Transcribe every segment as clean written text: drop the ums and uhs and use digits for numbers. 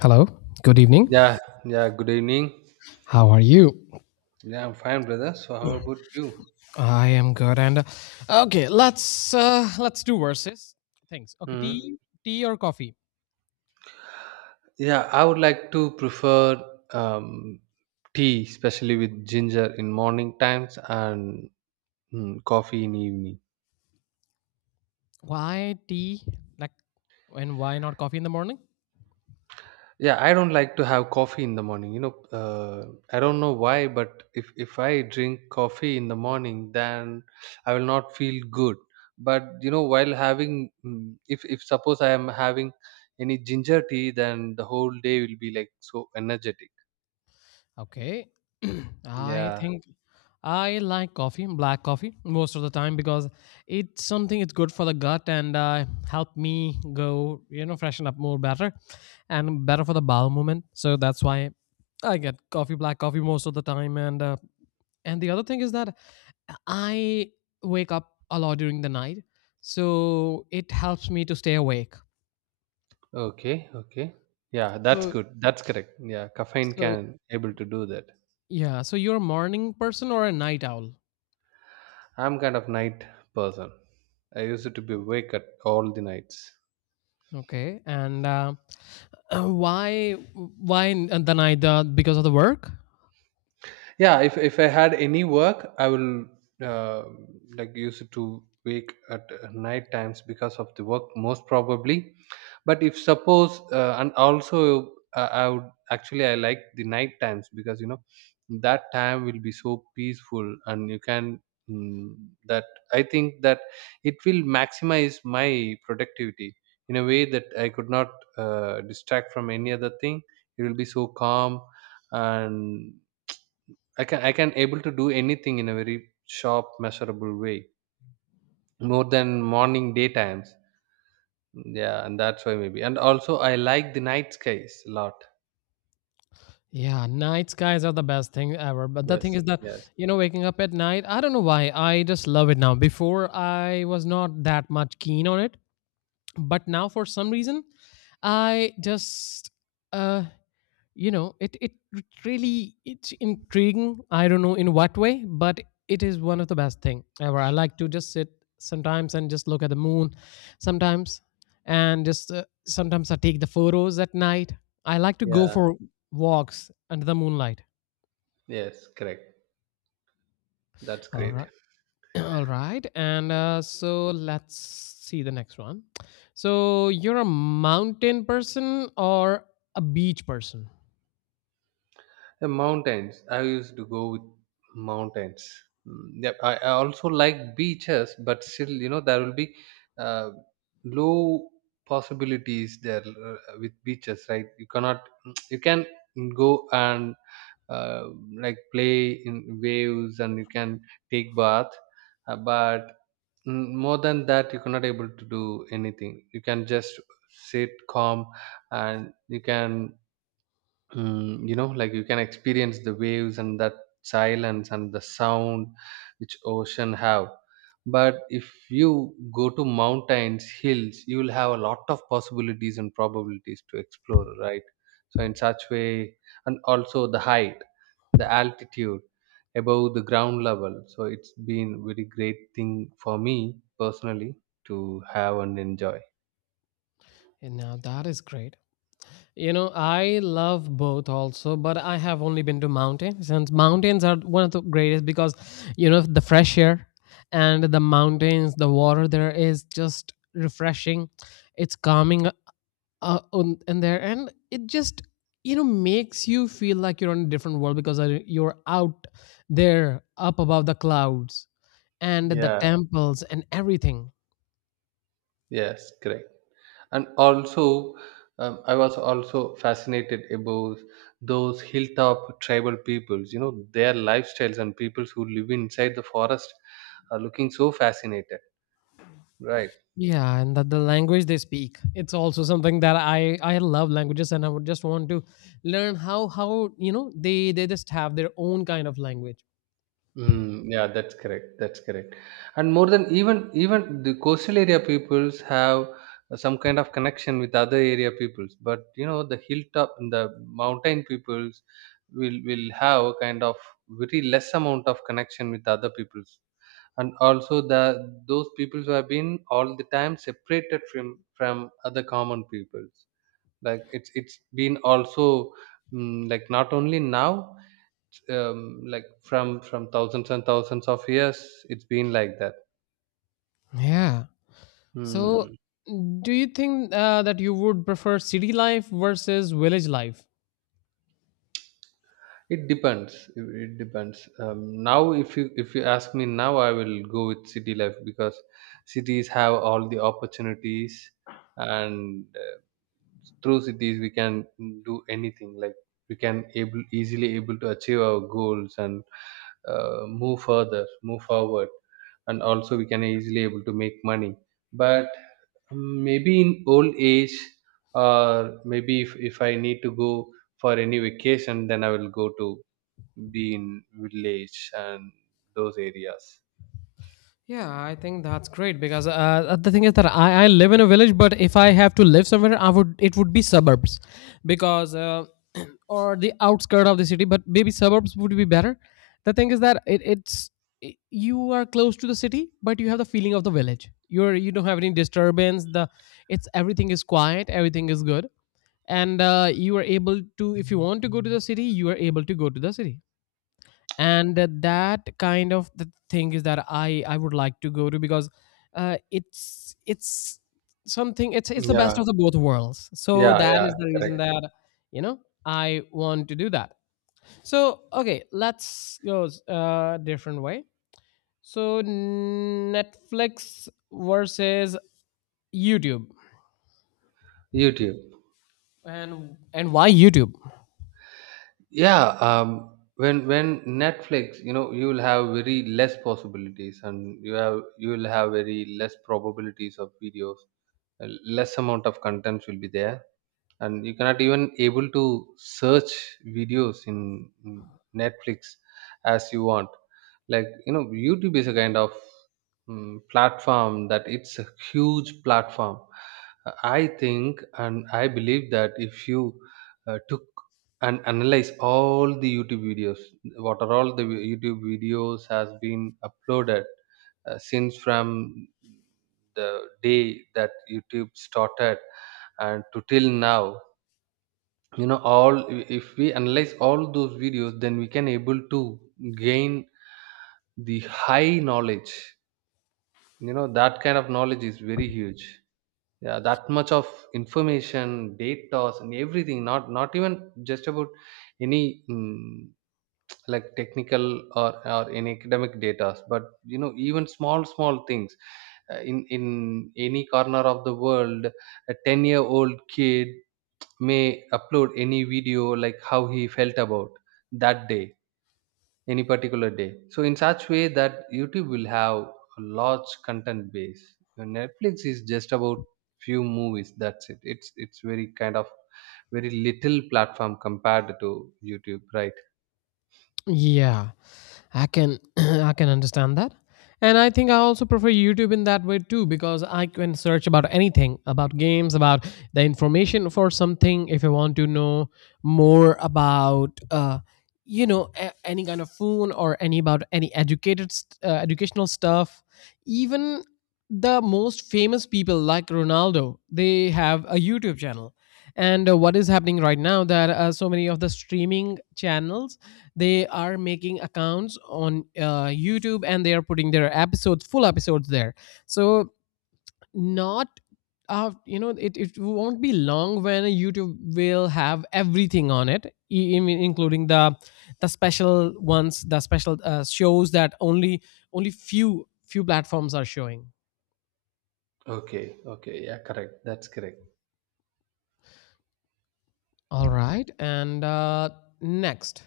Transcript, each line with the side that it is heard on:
left: Hello. Good evening.
right: Yeah, yeah, good evening.
left: How are you?
right: Yeah, I'm fine, brother. So, how about you?
left: I am good. And let's do verses things. Okay,
right: Hmm.
left: tea or coffee?
right: Yeah, I would like to prefer um, tea, especially with ginger in morning times and coffee in evening.
left: Why tea? Like, and why not coffee in the morning?
right: Yeah, I don't like to have coffee in the morning. I don't know why, but if I drink coffee in the morning, then I will not feel good. But while having, if suppose I am having any ginger tea, then the whole day will be like so energetic.
left: Okay, I
right: Yeah.
left: think I like coffee, black coffee, most of the time because it's good for the gut and help me go, you know, freshen up more better, and better for the bowel movement. So that's why I get coffee, black coffee most of the time, and the other thing is that I wake up a lot during the night, so it helps me to stay awake.
right: Okay. Okay. Yeah, that's
left: So,
right: good. That's correct. Yeah, caffeine
left: so
right: can able to do that.
left: yeah. So you're a morning person or a night owl?
right: I'm kind of night person. I used to be awake at all the nights.
left: Okay. And why in the night? Because of the work?
right: Yeah, if I had any work I will uh, like use it to wake at night times because of the work most probably. But if suppose and also I would actually I like the night times, because that time will be so peaceful and you can, mm, that I think that it will maximize my productivity in a way that I could not distract from any other thing. It will be so calm, and I can able to do anything in a very sharp, measurable way, more than morning daytimes. Yeah, and that's why maybe. And also, I like the night skies a lot.
left: Yeah, night skies are the best thing ever. But the thing
right: Yes,
left: is that
right: yes,
left: you know, waking up at night, I don't know why. I just love it now. Before I was not that much keen on it, but now for some reason, I just uh you know it really it's intriguing. I don't know in what way, but it is one of the best thing ever. I like to just sit sometimes and just look at the moon sometimes and just sometimes I take the photos at night. I like to go
right: yeah,
left: for walks under the moonlight.
right: yes, correct. That's
left: All
right: great.
left: right, all right, and so let's see the next one. So you're a mountain person or a beach person?
right: The mountains. I used to go with mountains. Mm, yep. I also like beaches, but still, there will be uh, low possibilities there with beaches, right? You cannot. You can go and uh, like play in waves, and you can take bath, but more than that you cannot able to do anything. You can just sit calm, and you can, like you can experience the waves and that silence and the sound which ocean have. But if you go to mountains hills, you will have a lot of possibilities and probabilities to explore, right? So in such way, and also the height, the altitude above the ground level, so it's been very great thing for me personally to have and enjoy.
left: And now that is great. You know, I love both also, but I have only been to mountains, and mountains are one of the greatest because, you know, the fresh air and the mountains, the water there is just refreshing. It's calming in there, and it just, you know, makes you feel like you're on a different world because you're out there up above the clouds and the
right: Yeah,
left: temples and everything.
right: yes, correct. And also I was also fascinated about those hilltop tribal peoples, their lifestyles. And peoples who live inside the forest are looking so fascinated, right?
left: Yeah, and that the language they speak. It's also something that I love languages, and I would just want to learn how you know they just have their own kind of language.
right: Mm, yeah, that's correct. That's correct. And more than even the coastal area peoples have some kind of connection with other area peoples, but the hilltop and the mountain peoples will have a kind of very less amount of connection with other peoples. And also the those people who have been all the time separated from other common peoples, like it's been also, like not only now, like from thousands and thousands of years it's been like that.
left: Yeah. So,
right: Hmm.
left: do you think that you would prefer city life versus village life?
right: It depends, it depends. Now if you ask me now, I will go with city life because cities have all the opportunities, and through cities we can do anything. Like, we can able, easily able to achieve our goals, and move forward, and also we can easily able to make money. But maybe in old age, or maybe if I need to go for any vacation, then I will go to be in village and those areas.
left: Yeah, I think that's great because the thing is that I live in a village, but if I have to live somewhere, I would it would be suburbs, because or the outskirt of the city, but maybe suburbs would be better. The thing is that it's I you are close to the city, but you have the feeling of the village. You're you don't have any disturbance. The it's everything is quiet, everything is good, and you are able to if you want to go to the city, you are able to go to the city, and that kind of the thing is that I would like to go to because it's something it's the best
right: Yeah,
left: of the both worlds, so
right: yeah,
left: that
right: yeah,
left: is the reason
right: correct.
left: that you know I want to do that. So okay, let's go a different way. So Netflix versus YouTube?
right: YouTube.
left: And why YouTube?
right: Yeah, when Netflix, you will have very less possibilities, and you will have very less probabilities of videos, less amount of contents will be there. And you cannot even able to search videos in Netflix, as you want. Like, YouTube is a kind of, platform, that it's a huge platform. Uh, I think and I believe that if you took and analyze all the YouTube videos, what are all the YouTube videos has been uploaded since from the day that YouTube started and to till now, all, if we analyze all those videos, then we can able to gain the high knowledge. That kind of knowledge is very huge. Yeah, that much of information, data, and everything. Not even just about any, like technical or in academic data. But even small small things. In any corner of the world, a 10-year-old kid may upload any video like how he felt about that day, any particular day. So in such way, that YouTube will have a large content base. Your Netflix is just about few movies, that's it. It's very kind of, very little platform compared to YouTube, right?
left: Yeah, I can I can understand that. And I think I also prefer YouTube in that way too because I can search about anything, about games, about the information for something if I want to know more about you know any kind of phone, or any about any educational stuff. Even the most famous people like Ronaldo, they have a YouTube channel, and what is happening right now that so many of the streaming channels, they are making accounts on YouTube, and they are putting their episodes, full episodes there. So not you know, it won't be long when YouTube will have everything on it, including the special ones, the special shows that only only few platforms are showing.
right: Okay, okay, yeah, correct. That's correct.
left: All right. And next,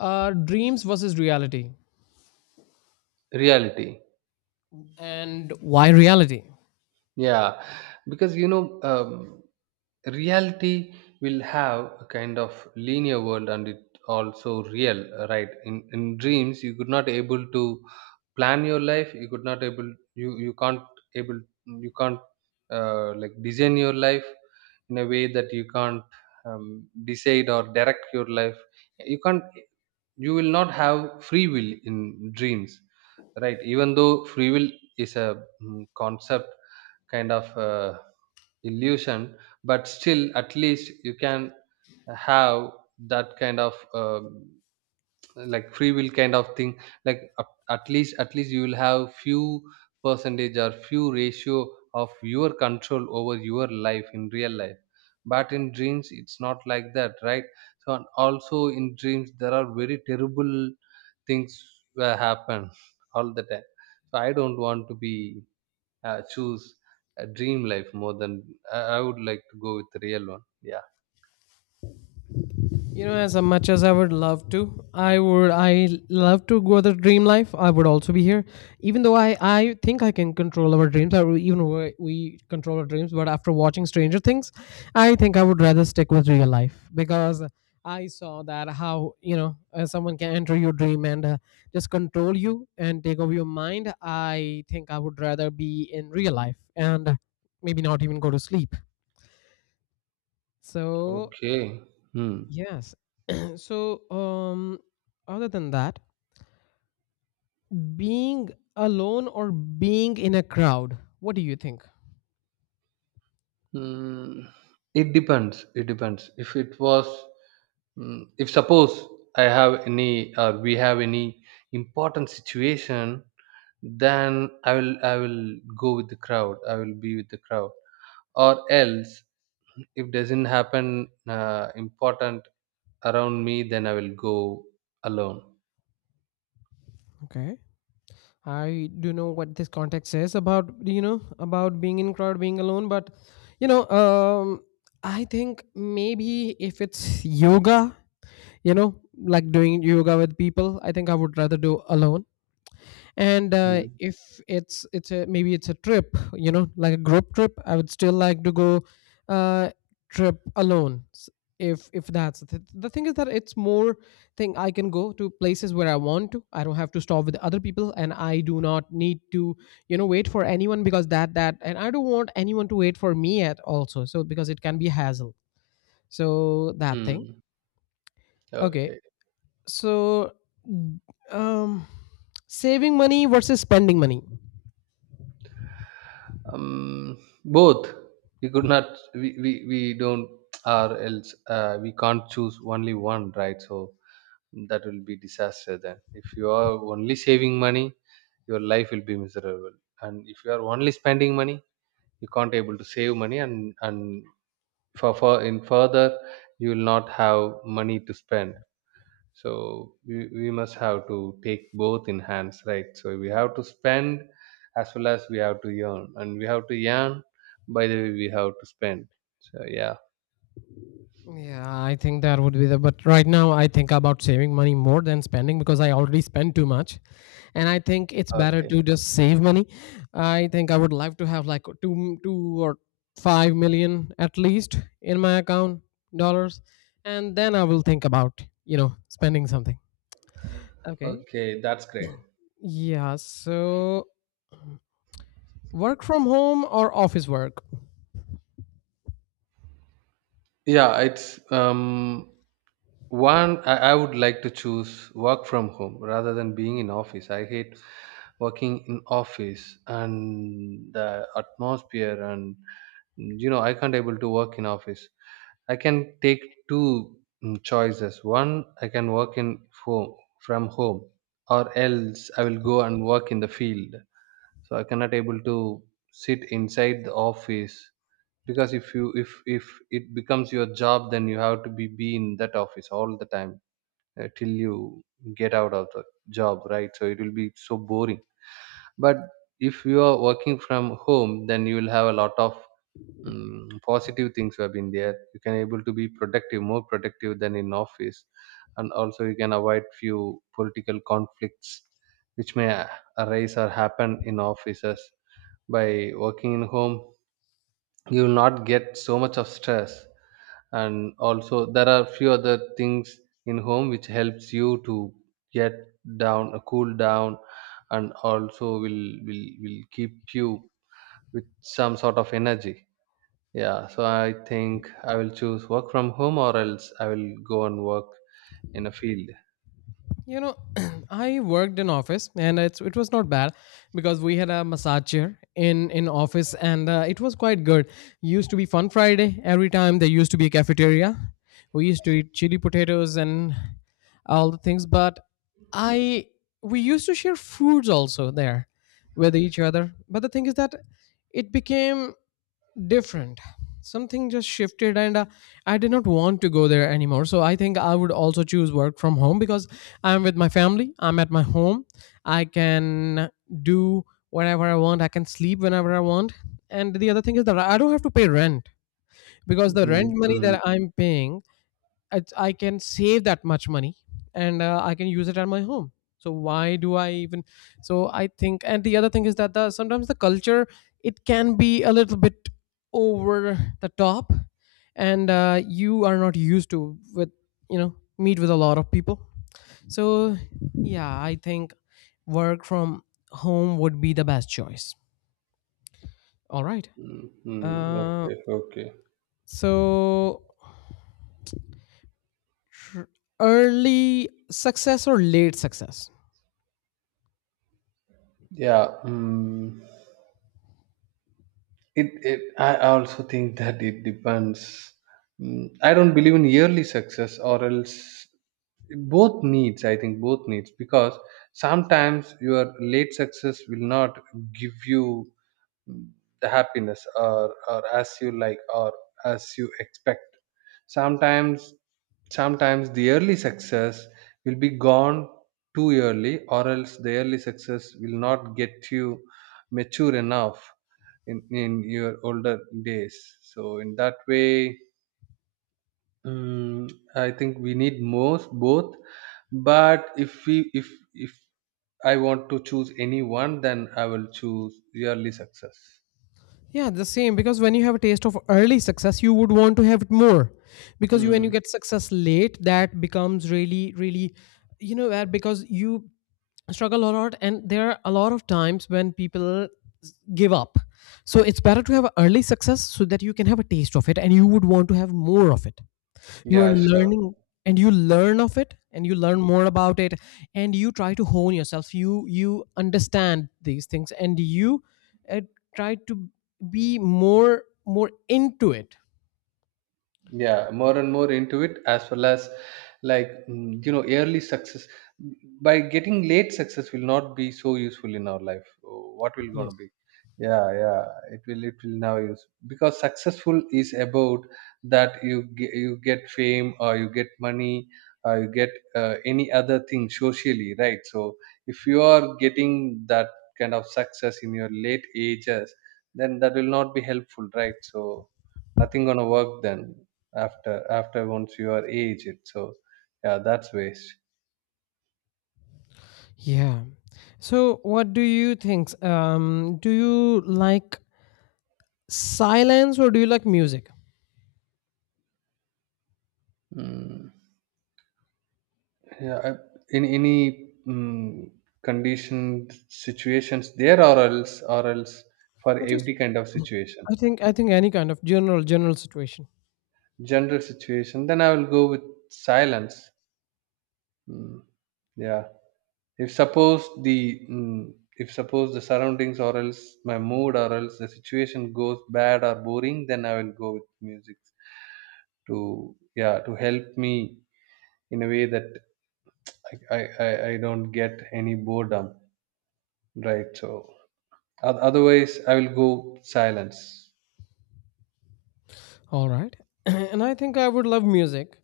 left: dreams versus reality.
right: Reality.
left: And why reality?
right: Yeah, because reality will have a kind of linear world, and it also real, right? In dreams, you could not able to plan your life. You could not able, you can't able, you can't, like design your life in a way that you can't decide or direct your life. You can't. You will not have free will in dreams, right? Even though free will is a, concept, kind of illusion. But still, at least you can have that kind of like free will kind of thing. Like, at least you will have few percentage or few ratio of your control over your life in real life. But in dreams it's not like that, right? So, and also in dreams there are very terrible things will happen all the time. So I don't want to be choose a dream life more than, I would like to go with the real one. Yeah.
left: You know, as much as I would love to, I love to go the dream life. I would also be here, even though I think I can control our dreams. I even we control our dreams, but after watching Stranger Things, I think I would rather stick with real life because I saw that how you know someone can enter your dream and just control you and take over your mind. I think I would rather be in real life and maybe not even go to sleep. So
right: Okay. Hmm.
left: yes, so, um, other than that, being alone or being in a crowd, what do you think?
right: Mm, it depends. It depends. If it was, if suppose I have any, or we have any important situation, then I will go with the crowd. I will be with the crowd. Or else, if doesn't happen important around me, then I will go alone.
left: Okay, I do know what this context says about you know, about being in crowd, being alone, but you know, I think maybe if it's yoga, you know, like doing yoga with people, I think I would rather do alone, and
right: Mm.
left: if it's a maybe it's a trip, you know, like a group trip, I would still like to go uh trip alone. If that's the thing is that it's more thing I can go to places where I want to. I don't have to stop with other people, and I do not need to you know wait for anyone, because that, and I don't want anyone to wait for me at also, so because it can be hassle. So that thing.
right: Mm.
left: Okay,
right: Okay.
left: so mm, um, saving money versus spending money?
right: Um, Both. We could not. We don't, or else we can't choose only one, right? So that will be disaster. Then, if you are only saving money, your life will be miserable. And if you are only spending money, you can't able to save money, and for in further, you will not have money to spend. So we must have to take both in hands, right? So we have to spend, as well as we have to earn, and we have to earn, by the way we have to spend. So yeah.
left: Yeah, I think that would be the. But right now, I think about saving money more than spending because I already spend too much, and I think it's better
right: Okay.
left: to just save money. I think I would like to have like 2 or 5 million at least in my account, dollars, and then I will think about you know spending something. Okay.
right: Okay, that's great.
left: Yeah. So work from home or office work?
right: Yeah, it's, one, I would like to choose work from home rather than being in office. I hate working in office and the atmosphere, and I can't able to work in office. I can take two, choices. One, I can work in home, from home, or else I will go and work in the field. So I cannot able to sit inside the office because if it becomes your job, then you have to be in that office all the time, till you get out of the job, right? So it will be so boring. But if you are working from home, then you will have a lot of, positive things have been there. You can able to be productive, more productive than in office. And also you can avoid few political conflicts which may arise or happen in offices. By working in home, you will not get so much of stress. And also there are few other things in home which helps you to get down, cool down, and also will keep you with some sort of energy. Yeah, so I think I will choose work from home, or else I will go and work in a field.
left: You know, I worked in office and it was not bad because we had a massage chair in office and it was quite good. Used to be fun Friday every time. There used to be a cafeteria. We used to eat chili potatoes and all the things, but I we used to share foods also there with each other. But the thing is that it became different, something just shifted, and I did not want to go there anymore. So I think I would also choose work from home because I'm with my family, I'm at my home. I can do whatever I want. I can sleep whenever I want. And the other thing is that I don't have to pay rent, because the rent
right: Mm,
left: money
right: mm,
left: that I'm paying, it's, I can save that much money, and I can use it at my home. So why do I even? So I think, and the other thing is that the sometimes the culture, it can be a little bit over the top, and you are not used to with you know meet with a lot of people. So yeah, I think work from home would be the best choice. All right.
right: mm, mm.
left: Uh,
right: Okay, okay.
left: so tr- early success or late success?
right: Yeah, mm. I also think that it depends. I don't believe in yearly success, or else both needs, I think both needs, because sometimes your late success will not give you the happiness, or as you like or as you expect. Sometimes sometimes the early success will be gone too early, or else the early success will not get you mature enough in your older days. So in that way, I think we need most both. But if we if I want to choose any one, then I will choose early success.
left: Yeah, the same, because when you have a taste of early success, you would want to have it more. Because you when you
right: Hmm.
left: get success late, that becomes really, really, you know that because you struggle a lot, and there are a lot of times when people give up. So it's better to have early success so that you can have a taste of it, and you would want to have more of it. You are
right: Yeah, sure.
left: learning, and you learn of it, and you learn more about it, and you try to hone yourself. You understand these things, and you uh, try to be more into it.
right: Yeah, more and more into it as well as like, early success by getting late success will not be so useful in our life. Oh, what will going
left: Yes.
right: to be. Yeah, yeah. It will now use because successful is about that you you get fame, or you get money, or you get any other thing socially, right? So if you are getting that kind of success in your late ages, then that will not be helpful, right? So nothing gonna work then, after once you are aged. So yeah, that's waste.
left: Yeah, so what do you think, um, do you like silence or do you like music?
right: Mm. Yeah, in any conditioned situations there, or else for
left: i just
right: every kind of situation.
left: I think any kind of general situation.
right: General situation, then I will go with silence. Mm. Yeah. if suppose the mm, if suppose the surroundings or else my mood or else the situation goes bad or boring, then I will go with music to, yeah, to help me in a way that I don't get any boredom, right? So otherwise, I will go silence.
left: All right. And I think I would love music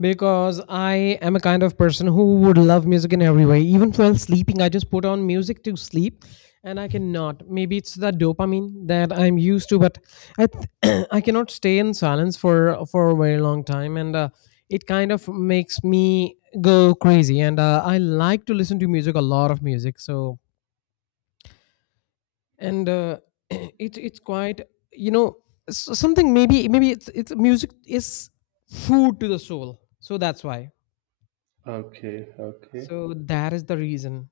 left: because I am a kind of person who would love music in every way. Even while sleeping, I just put on music to sleep, and I cannot. Maybe it's the dopamine that I'm used to, but I cannot stay in silence for a very long time. And it kind of makes me go crazy. And I like to listen to music, a lot of music. So and it's quite you know something. Maybe it's music is food to the soul, so that's why,
right: Okay, okay.
left: so that is the reason.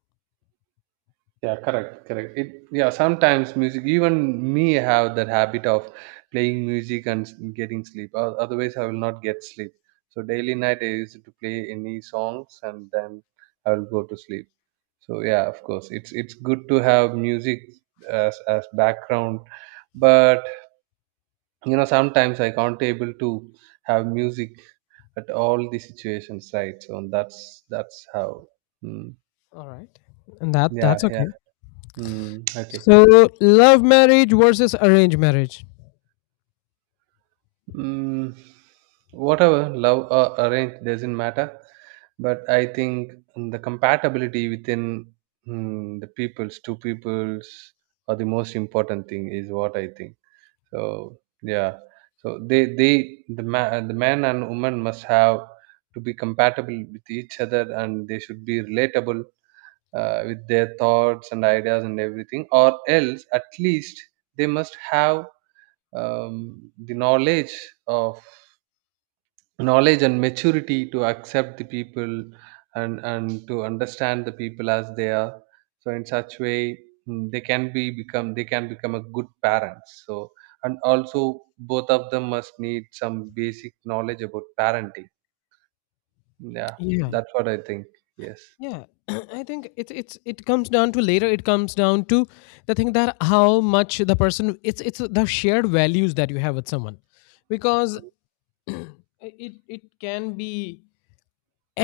right: Yeah, correct, correct. It Yeah. Sometimes music. Even me have that habit of playing music and getting sleep. Otherwise, I will not get sleep. So daily night I used to play any songs, and then I will go to sleep. So yeah, of course, it's good to have music as background, but sometimes I can't able to have music at all the situations, right? So that's how. Mm.
left: All right, and that
right: Yeah,
left: that's
right: yeah.
left: okay.
right: Mm, okay.
left: So love marriage versus arranged marriage.
right: mm, Whatever love or arrange doesn't matter, but I think the compatibility within, the peoples two peoples, are the most important thing is what I think. So yeah, so they the man and woman must have to be compatible with each other, and they should be relatable with their thoughts and ideas and everything. Or else, at least they must have the knowledge of knowledge and maturity to accept the people, and to understand the people as they are. So in such way, they can become a good parents. So and also both of them must need some basic knowledge about parenting. Yeah,
left: Yeah,
right: that's what I think. Yes.
left: yeah. I think it comes down to later, it comes down to the thing that how much the person, it's the shared values that you have with someone. Because
right: Mm.
left: it can be.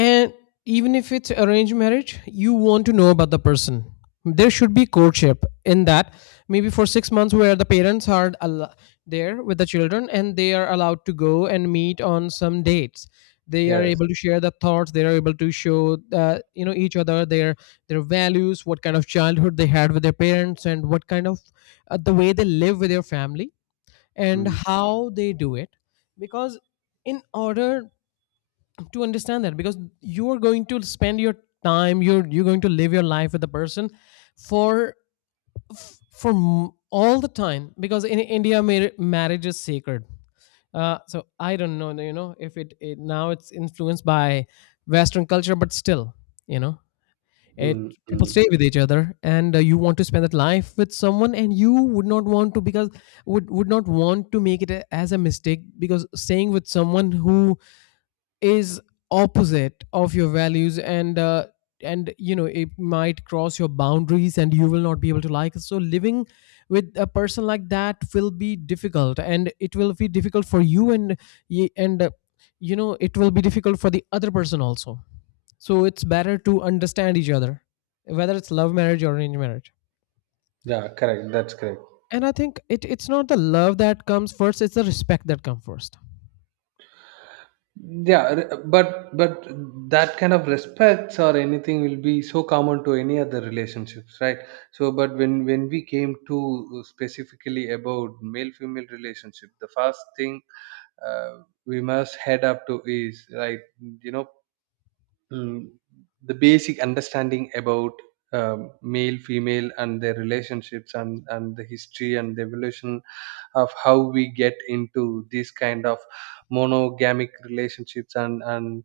left: And even if it's arranged marriage, you want to know about the person. There should be courtship in that. Maybe for 6 months, where the parents are there with the children and they are allowed to go and meet on some dates. They are
right: Yes.
left: able to share the thoughts. They are able to show, each other their values, what kind of childhood they had with their parents, and what kind of, the way they live with their family, and
right: mm,
left: how they do it. Because in order to understand that, because you are going to spend your time, you're going to live your life with the person, for all the time, because in India marriage is sacred. So I don't know, you know, if it, it now it's influenced by Western culture, but still, you know, it, people stay
right: mm.
left: with each other. And you want to spend that life with someone and you would not want to, because would not want to make it as a mistake, because staying with someone who is opposite of your values, and and you know, it might cross your boundaries and you will not be able to like it. So living with a person like that will be difficult, and it will be difficult for you, and y- and uh, you know, it will be difficult for the other person also. So it's better to understand each other, whether it's love marriage or arranged marriage.
right: Yeah, correct, that's correct.
left: And I think it it's not the love that comes first, it's the respect that comes first.
right: Yeah, but that kind of respects or anything will be so common to any other relationships, right? So but when we came to specifically about male female relationship, the first thing uh, we must head up to is like, you know mm, the basic understanding about male female and their relationships, and the history and the evolution of how we get into these kind of monogamic relationships, and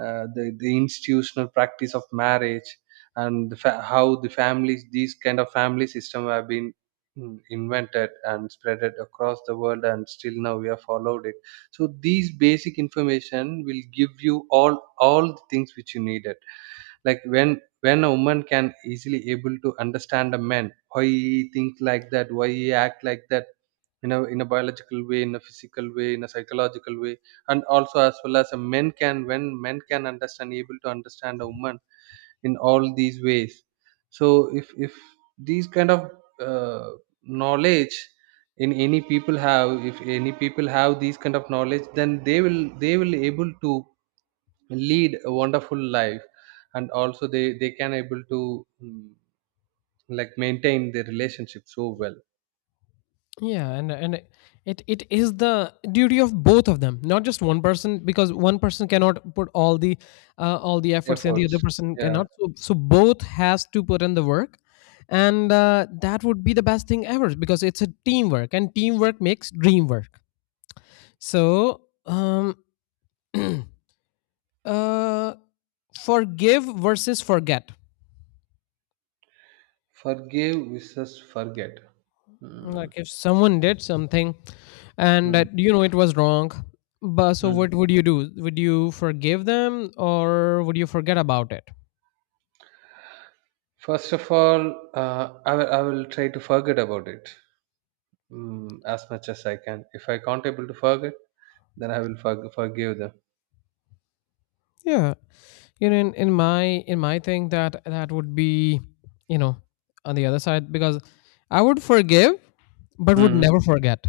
right: the institutional practice of marriage, and the how these kind of family system have been invented and spreaded across the world, and still now we have followed it. So these basic information will give you all the things which you needed. Like when a woman can easily able to understand a man, why he think like that, why he act like that, in a biological way, in a physical way, in a psychological way. And also, as well as a men can when men can understand able to understand a woman in all these ways. So if these kind of uh, knowledge, in any people have if any people have these kind of knowledge, then they will able to lead a wonderful life. And also they can able to mm, like maintain their relationship so well.
left: Yeah. And it it is the duty of both of them, not just one person, because one person cannot put all the efforts and the other
right: Efforts,
left: person
right: yeah.
left: cannot, so, so both has to put in the work. And that would be the best thing ever, because it's a teamwork and teamwork makes dream work. So um uh forgive versus forget.
right: Forgive versus forget. Mm,
left: Like if someone did something and
right: mm,
left: that, you know, it was wrong, but so
right: mm.
left: what would you do? Would you forgive them or would you forget about it?
right: First of all, I will try to forget about it. As much as I can. If I can't able to forget, then I will forgive them.
left: Yeah. You know, in my thing, that that would be, you know, on the other side, because I would forgive but would
right: Hmm.
left: never forget.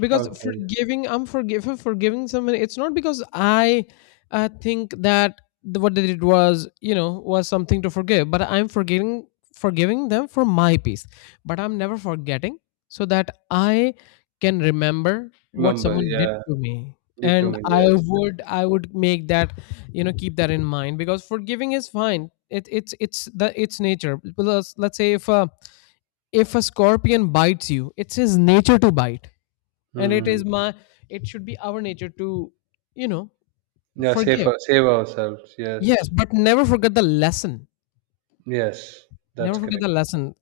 left: Because
right: Okay.
left: forgiving someone, it's not because I, think that the, what they did was, you know, was something to forgive, but I'm forgiving them for my peace, but I'm never forgetting, so that I can remember what
right: Remember,
left: someone did
right: yeah,
left: to me.
right: did to
left: And
right: me,
left: i
right: yes.
left: would i would make that, you know, keep that in mind, because forgiving is fine. It's the it's nature. Because let's say if a scorpion bites you, it's his nature to bite, and it
right: Hmm.
left: is my, it should be our nature to, you know,
right: Yeah,
left: forgive,
right: save ourselves. Yes,
left: yes, but never forget the lesson.
right: yes,
left: Never
right: that's
left: forget
right: correct.
left: the lesson.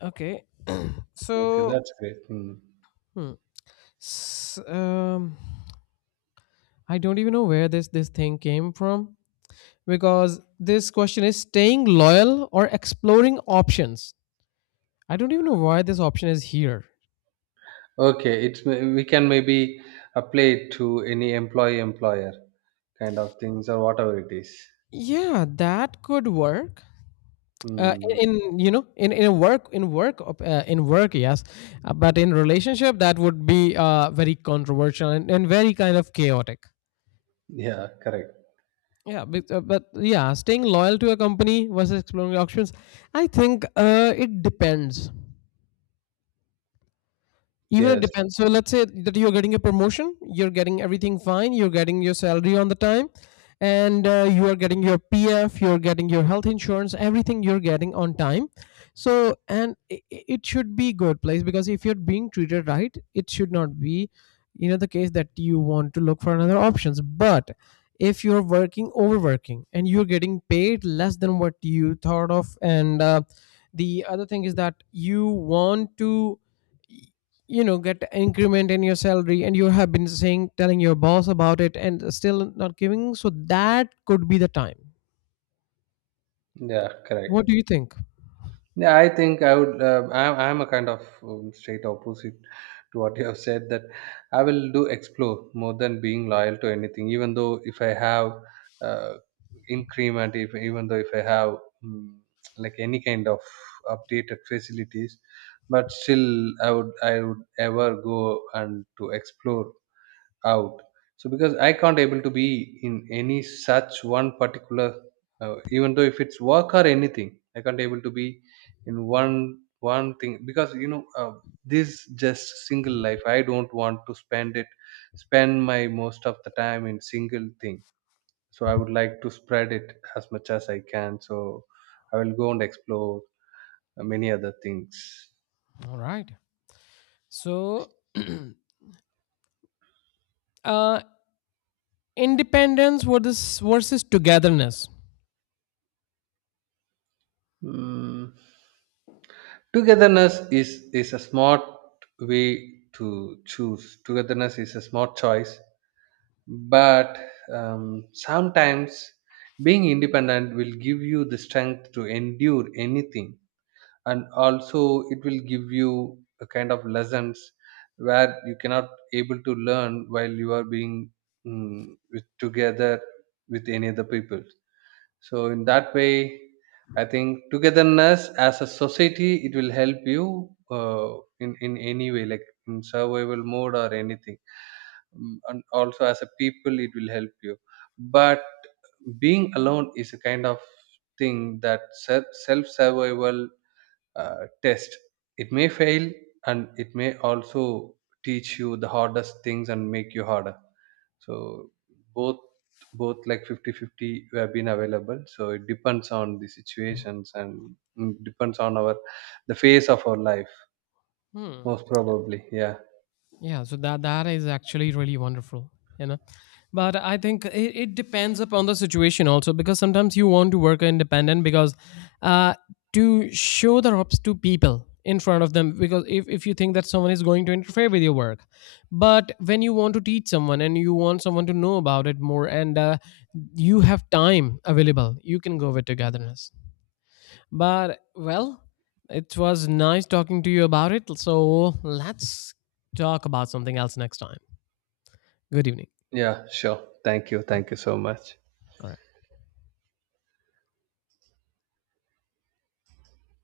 left: Okay.
right: Okay,
left: So,
right: that's great. Hmm.
left: hmm, s- um, I don't even know where this thing came from, because this question is staying loyal or exploring options. I don't even know why this option is here.
right: Okay, we can maybe apply it to any employee employer kind of things, or whatever it is.
left: Yeah, that could work. Uh, in,
right: Hmm.
left: in you know, in a work, in work in work, yes. But in relationship that would be, very controversial, and very kind of chaotic.
right: Yeah, correct.
left: Yeah, but, yeah, staying loyal to a company versus exploring options. I think, it depends. Even it
right: Yes.
left: depends. So let's say that you're getting a promotion, you're getting everything fine, you're getting your salary on the time, and you are getting your PF, you're getting your health insurance, everything you're getting on time. So, and it should be good place, because if you're being treated right, it should not be, you know, the case that you want to look for another options. But if you're working overworking and you're getting paid less than what you thought of, and the other thing is that you want to, you know, get increment in your salary, and you have been saying telling your boss about it and still not giving, so that could be the time.
right: Yeah,
left: What
right: correct.
left: do you think?
right: Yeah, I think I would. I'm a kind of straight opposite to what you have said. That I will do explore more than being loyal to anything. Even though if I have uh, increment, if even though if I have um, like any kind of updated facilities, but still I would ever go and to explore out. So because I can't able to be in any such one particular, even though if it's work or anything, I can't able to be in one thing. Because this just single life, I don't want to spend my most of the time in single thing. So I would like to spread it as much as I can. So I will go and explore many other things.
left: All right. So, uh independence versus togetherness.
right: Mm. Togetherness is a smart way to choose. Togetherness is a smart choice. But um, sometimes being independent will give you the strength to endure anything. And also, it will give you a kind of lessons where you cannot able to learn while you are being, mm, with together with any other people. So in that way, I think togetherness, as a society, it will help you uh, in any way, like in survival mode or anything. And also, as a people, it will help you. But being alone is a kind of thing that self survival test. It may fail, and it may also teach you the hardest things, and make you harder. So both, like 50-50 have been available. So it depends on the situations, and depends on our the phase of our life.
left: Hmm.
right: Most probably, yeah.
left: Yeah, so that that is actually really wonderful, you know. But I think it, it depends upon the situation also, because sometimes you want to work independent because, uh, to show the ropes to people in front of them, because if you think that someone is going to interfere with your work. But when you want to teach someone and you want someone to know about it more, and you have time available, you can go with togetherness. But well, it was nice talking to you about it. So let's talk about something else next time. Good evening.
right: Yeah, sure, thank you,
left: All
right: thank
left: right.
right: you so much.
left: All right.